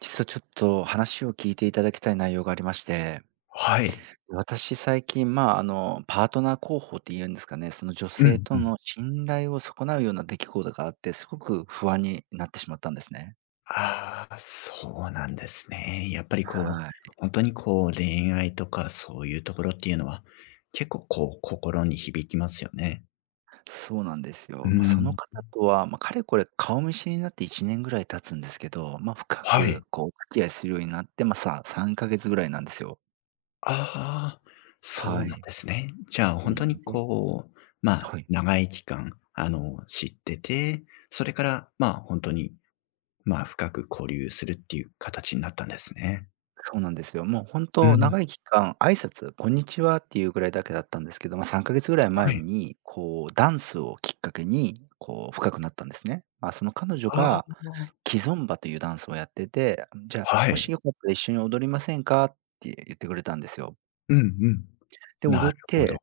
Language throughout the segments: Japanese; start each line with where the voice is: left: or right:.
right: 実はちょっと、話を聞いていただきたい内容がありまして。
left: はい。
right: 私最近まあ、あの、パートナー候補っていうんですかね、その女
left: う
right: 性
left: んう
right: と
left: ん。
right: の信頼を損なうような出来事があって、すごく不安になってしまったんですね。
left: ああ、そうなんですね。やっぱりこ
right: は
left: う、
right: い。
left: 本当にこう、恋愛とかそういうところっていうのは、結構こう、心に響きますよね。
right: そうなんです
left: う
right: よ。ま、その
left: ん。
right: 方とは、ま、かれこれ顔見知りになって1年ぐらい経つんですけど、ま、深
left: はい。
right: くこう、お付き合いするようになって、ま、さ3ヶ月ぐらいなんですよ。
left: ああ、そうなん
right: はい。
left: ですね。じゃあ
right: う
left: 本当に
right: ん、で。
left: こう、まあ、
right: はい。
left: 長い期間、あの、知ってて、それからまあ、本当に、まあ、深く交流するっていう形になったんですね。
right: そうなんですよ。もう、本
left: う
right: 当
left: ん。
right: 長い期間挨拶、こんにちはっていうぐらいだけだったんですけど、ま、3ヶ月ぐらい
left: は
right: 前
left: い。
right: に、こう、ダンスをきっかけに、こう、深くなったんですね。あ、その彼女
left: あ
right: が
left: あ。
right: キゾンバというダンスをやってて、「じゃあ、
left: は
right: もし
left: い。
right: よかったら一緒に踊りませんか？」って言ってくれたんですよ。
left: うんうん。
right: で、
left: な
right: 踊
left: る
right: っ
left: ほ
right: て、
left: ど。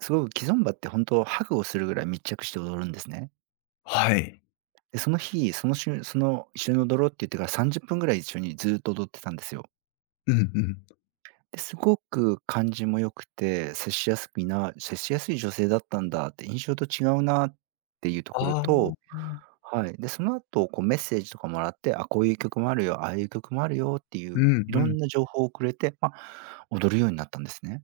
right: すごく、キゾンバってほんと、ハグをするぐらい密着して踊るんですね。
left: はい。
right: で、その日、そのしゅその一緒に踊ろうって言ってから、30分ぐらい一緒にずっと踊ってたんですよ。
left: うんうん。
right: で、すごく感じも良くて、接しやすいな接しやすい女性だったんだって、印象と違うなっていうと
left: あ
right: ころ
left: あ、あ、
right: と、
left: はあ。
right: はい。で、その後、こう、メッセージとか貰って、あ、こういう曲もあるよ、ああいう曲もあるよってい
left: う
right: う、
left: んう
right: 色
left: ん。
right: んな情報をくれて、ま、踊るようになったんですね。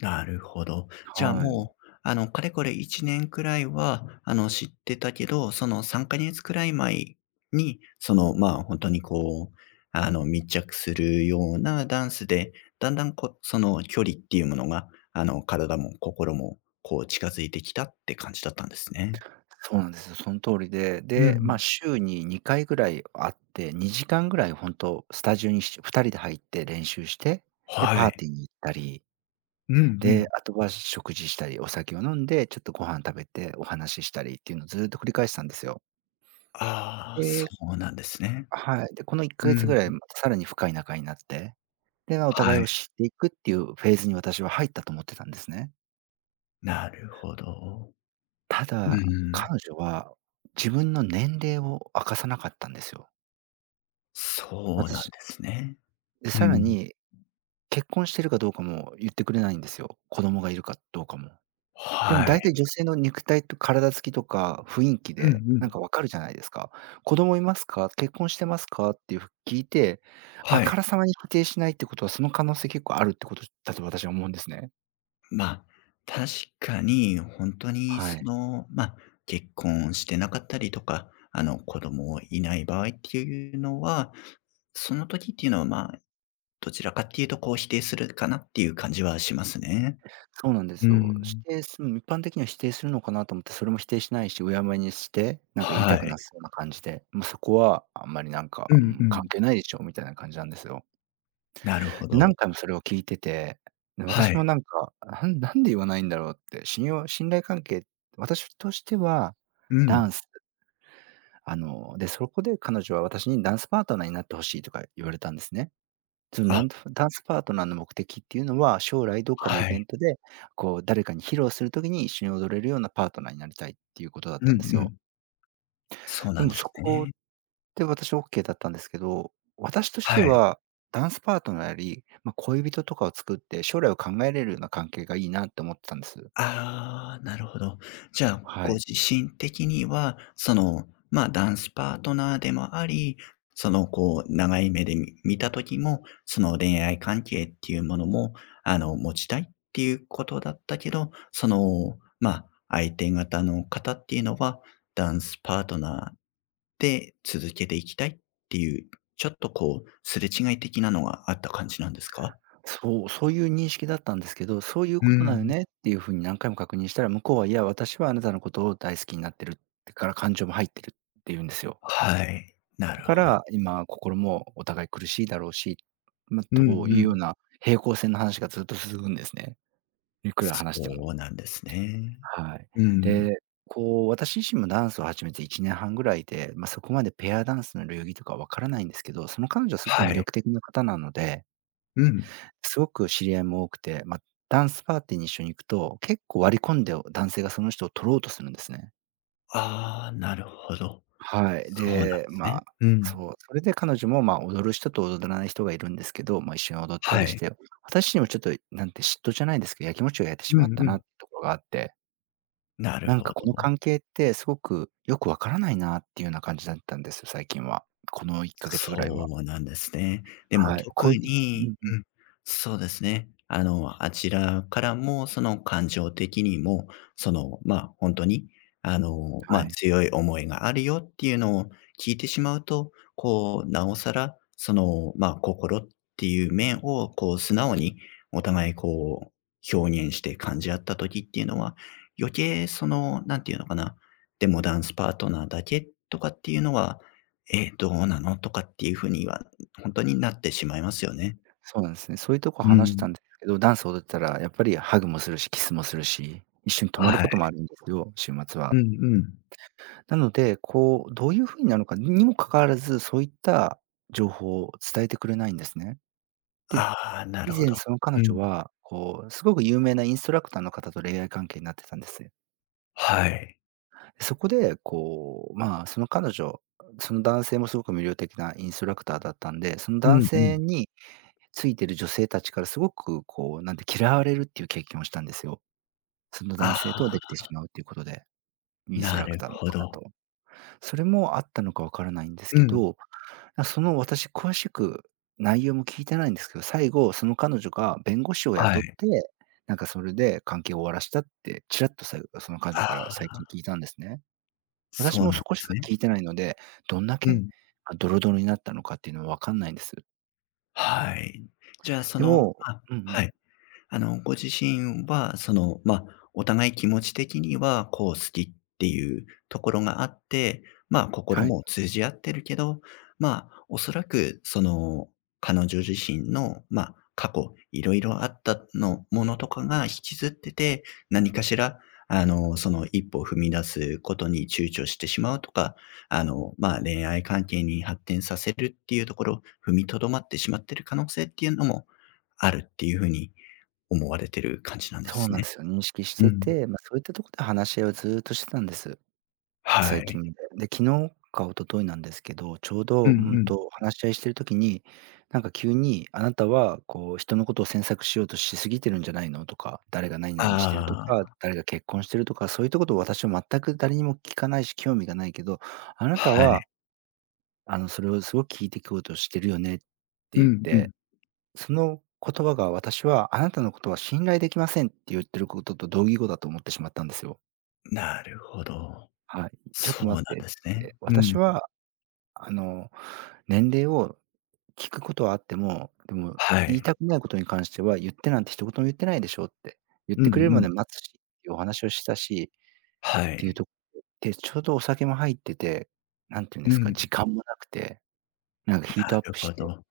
left: なるほど。じゃあ
right: はい。
left: もう、あの、かれこれ1年位は、あの、知ってたけど、その、3ヶ月位前に、その、まあ、ほんとに、こう、あの、密着するようなダンスで、段々、こう、その、距離っていうものが、あの、体も心も、こう、近づいてきたって感じだったんですね。
right: そうなんですよ、そん通りで、
left: うん
right: で、
left: う
right: ま、
left: ん。
right: 週に2回ぐらい会って、2時間ぐらい、ほんと、スタジオに、し2人で入って練習して、で、
left: は
right: パー
left: い。
right: ティーに行ったり。
left: うんう
right: で、
left: ん。
right: あとは食事したり、お酒を飲んで、ちょっとご飯食べて、お話ししたりっていうの、ずっと繰り返してたんですよ。
left: ああ、あ、そ
right: で
left: うなんですね。
right: はい、で、このいっか
left: う
right: げつ
left: ん、
right: ぐらい、
left: ん。
right: また、さらに深い仲になって、では、お互
left: は
right: い
left: い。
right: を知っていくっていうフェーズに私は入ったと思ってたんですね。
left: なるほど、
right: た
left: うんう
right: だ、
left: ん。
right: 彼女は、自分の年齢を、明かさなかったんですよ。
left: そうなん
right: 私
left: ですね、
right: で、
left: う
right: 更
left: ん。
right: に、結婚してるかどうかも言ってくれないんですよ、子供がいるかどうかも。でも、
left: は
right: 大
left: い。
right: 体、女性の肉体と体付きとか雰囲気
left: うんう
right: で、何
left: ん。
right: か、分かるじゃないですか。「子供いますか？」、「結婚してますか？」っていうふ聞いて、あ
left: はい。
right: からさまに否定しないって事は、その可能性、結構あるって事だと、私、思うんですね。
left: ま、確かに、ほんとに、
right: は
left: そ
right: い。
left: の、ま、結婚してなかったりとか、あの、子供いない場合っていうのは、その時っていうのは、まあ、どちらかっていうと、こう、否定するかなっていう感じはしますね、
right: そうなんで
left: うー
right: すよ、し
left: ん。
right: ていすうん、一般的には、否定するのかなと思って、それも否定しないし、有耶無耶にして、何か、言い
left: は
right: たく
left: い。
right: なさそうな感じで、ま、そこは、あんまり何
left: う
right: か、う
left: んう
right: ん、関
left: ん。
right: 係ないでしょ、みたいな感じなんですよ。
left: なるほ
right: で、何
left: ど。
right: 回も、それを聞いてて、で、
left: は
right: 私
left: い。
right: も何か、あ、なんなんで、言わないんだろうって、信用信頼関係私としては、
left: う
right: ダ
left: ん。
right: ンスあの、で、そこで彼女は、私に、「ダンスパートナーになって欲しい」とか言われたんですね、その、
left: あ。
right: なんとふダンスパートナーの目的って言うのは、将来どっかのイ
left: はい。
right: ベントで、こう、誰かに披露する時に、一緒に踊れるような、パートナーになりたいっていう事だっ
left: うん
right: たんです
left: う
right: よ。
left: ん。そう
right: で
left: なん
right: も、
left: で
right: そ
left: す
right: こ
left: ね。
right: で、私、オッケーだったんですけど、私とし
left: は
right: て
left: い。
right: は、ダンスパートナーより、ま、恋人とかを作って、将来を考えれるような、関係が良いなって思ってたんです。
left: ああ、なるほど、じゃあ、
right: は
left: ご
right: い。
left: 自身的には、その、ま、ダンスパートナーでもあり、その、こう、長い目でみ見た時も、その、恋愛関係ってゆうものも、あの、持ちたいってゆう事だったけど、その、まあ、相手方の方っていうのは、ダンスパートナーで続けていきたいってゆう、ちょっと、こう、すれ違い的なのが、あった感じなんですか？
right: そう、そうゆう認識だったんですけど、「そうゆう
left: うー
right: 事なの
left: ん。
right: ね？」ってゆう風に、何回も確認したら、向こうは、「いや、私はあなたの事を大好きになってる、ってから、感情も入ってる」って言うんですよ。
left: はい、な
right: だ
left: る
right: か
left: ほ
right: ら、今、心もお互い苦しいだろうしま、
left: う
right: と
left: んう
right: いうよう
left: ん。
right: な、平行線の話がずっと続くんですね、幾
left: そ
right: ら話しても。
left: そうなんですね、
right: はい、
left: うんうん。
right: で、こう、私自身もダンスを始めて、1年半ぐらいで、ま、そこまで、ペアダンスの流儀とか分からないんですけど、その彼女は凄く
left: は
right: 魅
left: い。
right: 力的な方なので
left: うん。
right: 凄く知り合いも多くて、ま、ダンスパーティーに一緒に行くと、結構、割り込んで、お男性がその人を取ろうとするんですね。
left: ああ、なるほど。
right: はい。
left: そうなん
right: で、
left: す
right: ま
left: ね。うん。
right: そう、それで彼女も、ま、踊る人と踊れない人がいるんですけど、ま、一緒に踊った
left: は
right: りし
left: い。
right: て、や私にもちょっと、なんて嫉妬じゃないですけど、やきもちを焼いて
left: う
right: しまっ
left: ん
right: た
left: う
right: な
left: ん。
right: っところがあって
left: なる
right: なん
left: ほ
right: かこの
left: ど。
right: 関係って、すごくよく分からないなっていうよな感じだったんです、最近は。この1ヶ月位
left: そ
right: は。
left: うなんですね。でも
right: はい、
left: 特
right: こいう
left: に
right: んうん。
left: うん。そうですね。あの、あちらからもその感情的にも、その、まあ、ほんとに、あの、ま
right: は
left: あ、
right: い。
left: 強い思いがあるよっていうのを聞いてしまうと、こう、なおさら、その、まあ、心っていう面を、こう素直に、お互いこう、表現して感じあった時っていうのは、余計その、なんていうのかな、でもダンスパートナーだけとかっていうのは、え、どうなのとかっていう風には、ほんとになってしまいますよね。
right: そうなんすね、そういうとこ
left: う
right: 話した
left: ん。
right: んですけど、ダンス踊ったらやっぱりハグもするし、キスもするし、一緒に泊まる
left: は
right: こ
left: い。
right: ともあるんですけど、週末
left: う
right: は。
left: んうん。
right: なので、こう、どういう風になるのかにも関わらず、そういった情報、伝えてくれないんですね。
left: ああ、なる
right: で、以
left: ほ
right: 前
left: ど。
right: その彼
left: う
right: 女
left: ん。
right: は、こうすごく有名なインストラクターの方と恋愛関係になってたんです。
left: はい。
right: そこで、こう、まあ、その彼女その男性もすごく魅力的なインストラクターだったんで、その
left: う
right: 男
left: んう
right: 性
left: ん。
right: についてる女性たちからすごくこうなんて、嫌われるっていう経験をしたんですよ。その男
left: あ
right: 性とできてし
left: あ。
right: まうっていうことで。インスト
left: な
right: ラク
left: る
right: ターの
left: ほ
right: 方と。
left: ど。
right: それもあったのかわからないんです
left: う
right: け
left: ん。
right: ど、なその私詳しく内容も聞いてないんですけど、最後その彼女が弁護士を
left: は
right: 雇っ
left: い。
right: て、なんかそれで関係を終わらせたって、ちらっと最後がその彼女
left: あ
right: から最近
left: あ。
right: 聞いたんですね。私
left: そう
right: も
left: な
right: そ
left: んで
right: こし
left: す
right: か
left: ね。
right: 聞いてないので、どんだ
left: う
right: け、
left: ん。
right: ドロドロになったのかっていうのはわかんないんです。
left: はい。じゃあ、そ
right: で
left: の
right: も
left: あ、
right: うんうん。
left: はい。あのご自身は、その、ま、お互い気持ち的にはこう好きっていうところがあって、まあ、心
right: はい。
left: も通じ合ってるけど、まあ、おそらくその、彼女自身の、ま、過去、いろいろあったのものとかが引きずってて何かしらあの、その1歩を踏み出すことに躊躇してしまうとか、あの、まあ、恋愛関係に発展させるっていうところ、踏みとどまってしまってる可能性っていうのも、あるっていう風に思われてる感じなんで
right: そう
left: す
right: なん
left: ね？
right: ですよ、認識し
left: う
right: て
left: ん。
right: て、ま、そういったとこで話し合いをずうっとしてたんです。
left: は
right: 最
left: い。
right: 近、で、昨日か一昨日なんですけど、ちょう
left: う
right: ど、う
left: んう
right: ん
left: ん。
right: と話し合いしてる時に、なんか急に、あなたはこう人のことを詮索しようとしすぎてるんじゃないのとか、誰がなになにしてると
left: あ
right: か、
left: あ。
right: 誰が結婚してるとか、そういったことを私は全く誰にも聞かないし興味がないけど、あなた
left: はい。
right: はあの、それをすごく聞いて聞こうとしてるよねって
left: う
right: ゆっ
left: んうん。
right: て。その言葉が、私は「あなたのことは信頼できません」ってゆっていることと同義語だと思ってしまったんですよ。
left: なるほど。
right: はい。ちょっ
left: そ
right: と
left: う
right: 待
left: なん
right: ってっ
left: ですね。
right: て。
left: う
right: 私
left: ん。
right: は、あの、年齢を聞くことはあっても、でも、
left: は
right: 言い
left: い。
right: たくないことに関しては、言ってなんて一言も言ってないでしょって。言っ
left: うん
right: てくれる
left: う
right: まで
left: ん。
right: 待つし、いうお話をしたしっ
left: は
right: て言う
left: い。
right: と、で、ちょうどお酒も入ってて、何て言うんで
left: う
right: すか、
left: ん。
right: 時間もなくて、なんか
left: う、
right: ヒー
left: な
right: トアッ
left: る
right: プし
left: ほ
right: て、
left: ど。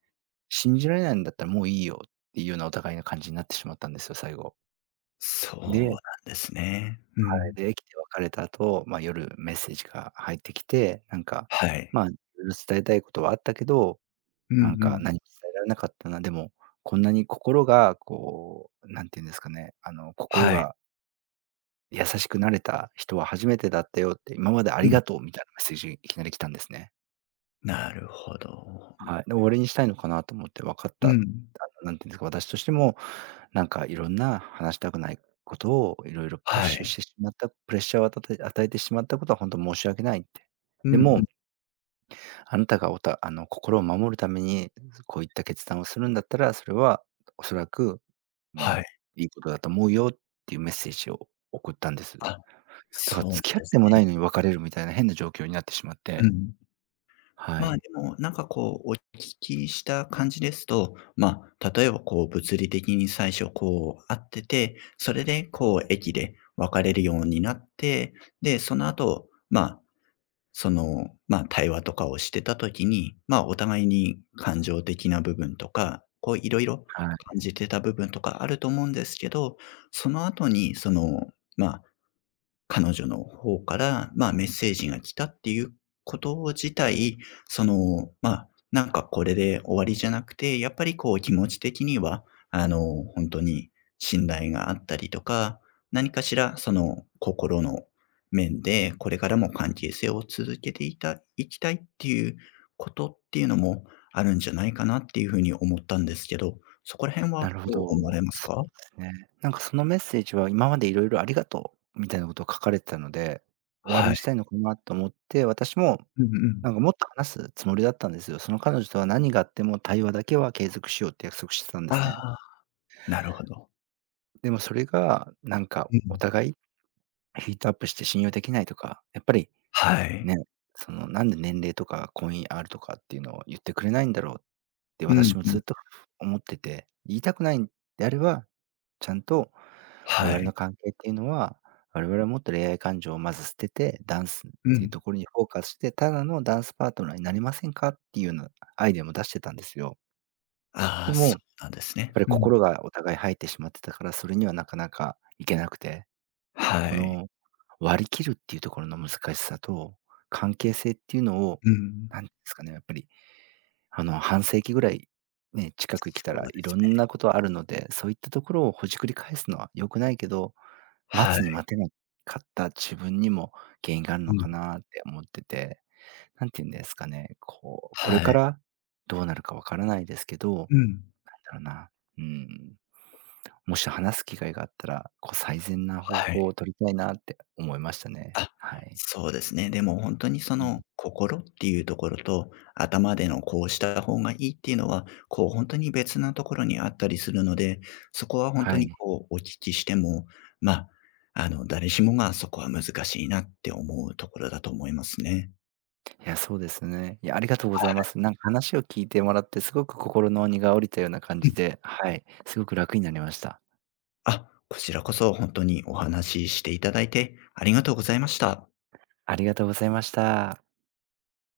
right: 信じられないんだったらもういいよっていうようなお互いな感じになってしまったんですよ、最後。
left: そうなん
right: で
left: ですね。う
right: はい。
left: ん。
right: で、駅で別れた後、ま、夜、メッセージが入ってきて、なんか、
left: はい。
right: ま、ん伝えたいことはあったけど、
left: うん
right: なん
left: う
right: か
left: ん。
right: 何も伝えられなかったな。でも、こんなに心がこう、何て言うんですかね、あの心
left: はい。
right: が優しくなれた人は初めてだったよって、今まであ
left: う
right: り
left: ん。
right: がとうみたいなメッセージ、いきなり来たんですね。
left: なるほど、うん。
right: はい。で、終わりにしたいのかなと思って、わかった、
left: う
right: 多
left: ん。
right: 分何て言うんですか、私としても、なんかいろんな話したくないことをいろいろプッ
left: は
right: シュし
left: い。
right: てしまったプレッシャーを与たたえ与えてしまったことはほんと申し訳ないって。
left: う
right: で
left: んう
right: も
left: ん。
right: あなたがおたあの、心を守るために、こういった決断をするんだったら、それはおそらく、う
left: はい。
right: ん、いいことだと思うよっていうメッセージを送ったんです。だ
left: あ、
right: か
left: そ
right: ら、
left: うな
right: 付き合っ
left: です
right: てもな
left: ね。
right: いのに別れるみたいな変な状況になってしまっ
left: う
right: て。
left: ん。
right: は
left: まあ、
right: い。
left: でも、なんかこう、お聞きした感じですと、まあ、例えば、こう、物理的に最初、こう、会ってて、それで、こう、駅で別れるようになって、で、その後、まあ、その、まあ、対話とかをしてた時に、まあ、お互いに感情的な部分とか、こう、いろいろ
right: はい。
left: 感じてた部分とかあると思うんですけど、その後に、その、まあ、彼女の方から、まあ、メッセージが来たっていうことを自体、その、まあ、なんかこれで終わりじゃなくて、やっぱり、こう、気持ち的には、あの、ほんとに信頼があったりとか、何かしらその心の面でこれからも関係性を続けていたいきたいっていうことっていうのも、あるんじゃないかなっていう風に思ったんですけど、そこら辺
right: な
left: は
right: るほ
left: どう思わ
right: ど。
left: れます
right: そ
left: か？
right: うですね。なんかそのメッセージは今までいろいろありがとう、みたいなことを書かれてたので、終わり
left: は
right: に
left: い。
right: したいのかなと思って。私も、
left: うんう
right: なん
left: ん。
right: かもっと話すつもりだったんですよ。その彼女とは何があっても、対話だけは継続しようって約束してたんで
left: ああ、
right: す
left: は
right: ね。
left: あ、なるほど。
right: でも、それがなんか、
left: う
right: お
left: ん。
right: 互いヒートアップして信用できないとか、やっぱり、
left: は
right: ね、
left: い。
right: その、なんで年齢とか、婚姻あるとかっていうのを言ってくれないんだろう、って
left: うん
right: 私も
left: う
right: ず
left: ん。
right: っと思ってて、言いたくないんであれば、ちゃんと、我
left: は
right: 々
left: い。
right: の関係っていうのは、我々はもっと恋愛感情をまず捨てて、ダンスっ
left: う
right: ていう
left: ん。
right: ところにフォーカスして、ただのダンスパートナーになりませんかっていうなアイデアも出してたんですよ。
left: あ
right: で
left: あ、
right: も、
left: そ
right: っ
left: うなんですね。
right: ぱり
left: うん。
right: 心がお互い入ってしまってたから、それにはなかなか行けなくて、
left: は
right: こ
left: い。
right: の、割り切るっていうところの難しさと、関係性っていうのを、
left: うん。
right: なんっすかね、やっぱり。あの、半世紀ぐらい、ね、近
left: そ
right: く生きた
left: そ
right: ら
left: うで
right: い
left: す
right: ろん
left: ね。
right: なことあるので、そういったところをほじくり返すのは良くないけど、待
left: は
right: つ
left: い。
right: に待てなかった自分にも原因があん
left: う
right: のか
left: ん。
right: なって思ってて、なんて言うんですかね、こう、これ
left: は
right: か
left: い。
right: ら、どうなるか分からないですけど、なん
left: うん。
right: だろうな、うん。もし話す機会があったら、こう、最善な方
left: はい。
right: 法を取りたいなって、思いましたね。
left: あ、
right: はい。
left: そうですね、でもほんとにそ
right: う
left: の、
right: ん。
left: 心っていうところと、頭でのこうした方がいいっていうのは、こう、ほんとに別なところにあったりするので、そこはほんと
right: は
left: に
right: い。
left: こう、お聞きしても、ま、あの、誰しもがそこは難しいなって思うところだと思いますね。
right: いや、そうですね。いや、ありがとうご
left: は
right: ざいま
left: い。
right: す。なんか話を聞いてもらってすごく心の荷が下りたような感
left: うん。
right: じで、はい、すごく楽になりました。
left: あ、こちらこそ本当にお話しして頂いて、ありがとうございました。
right: ありがとうございました。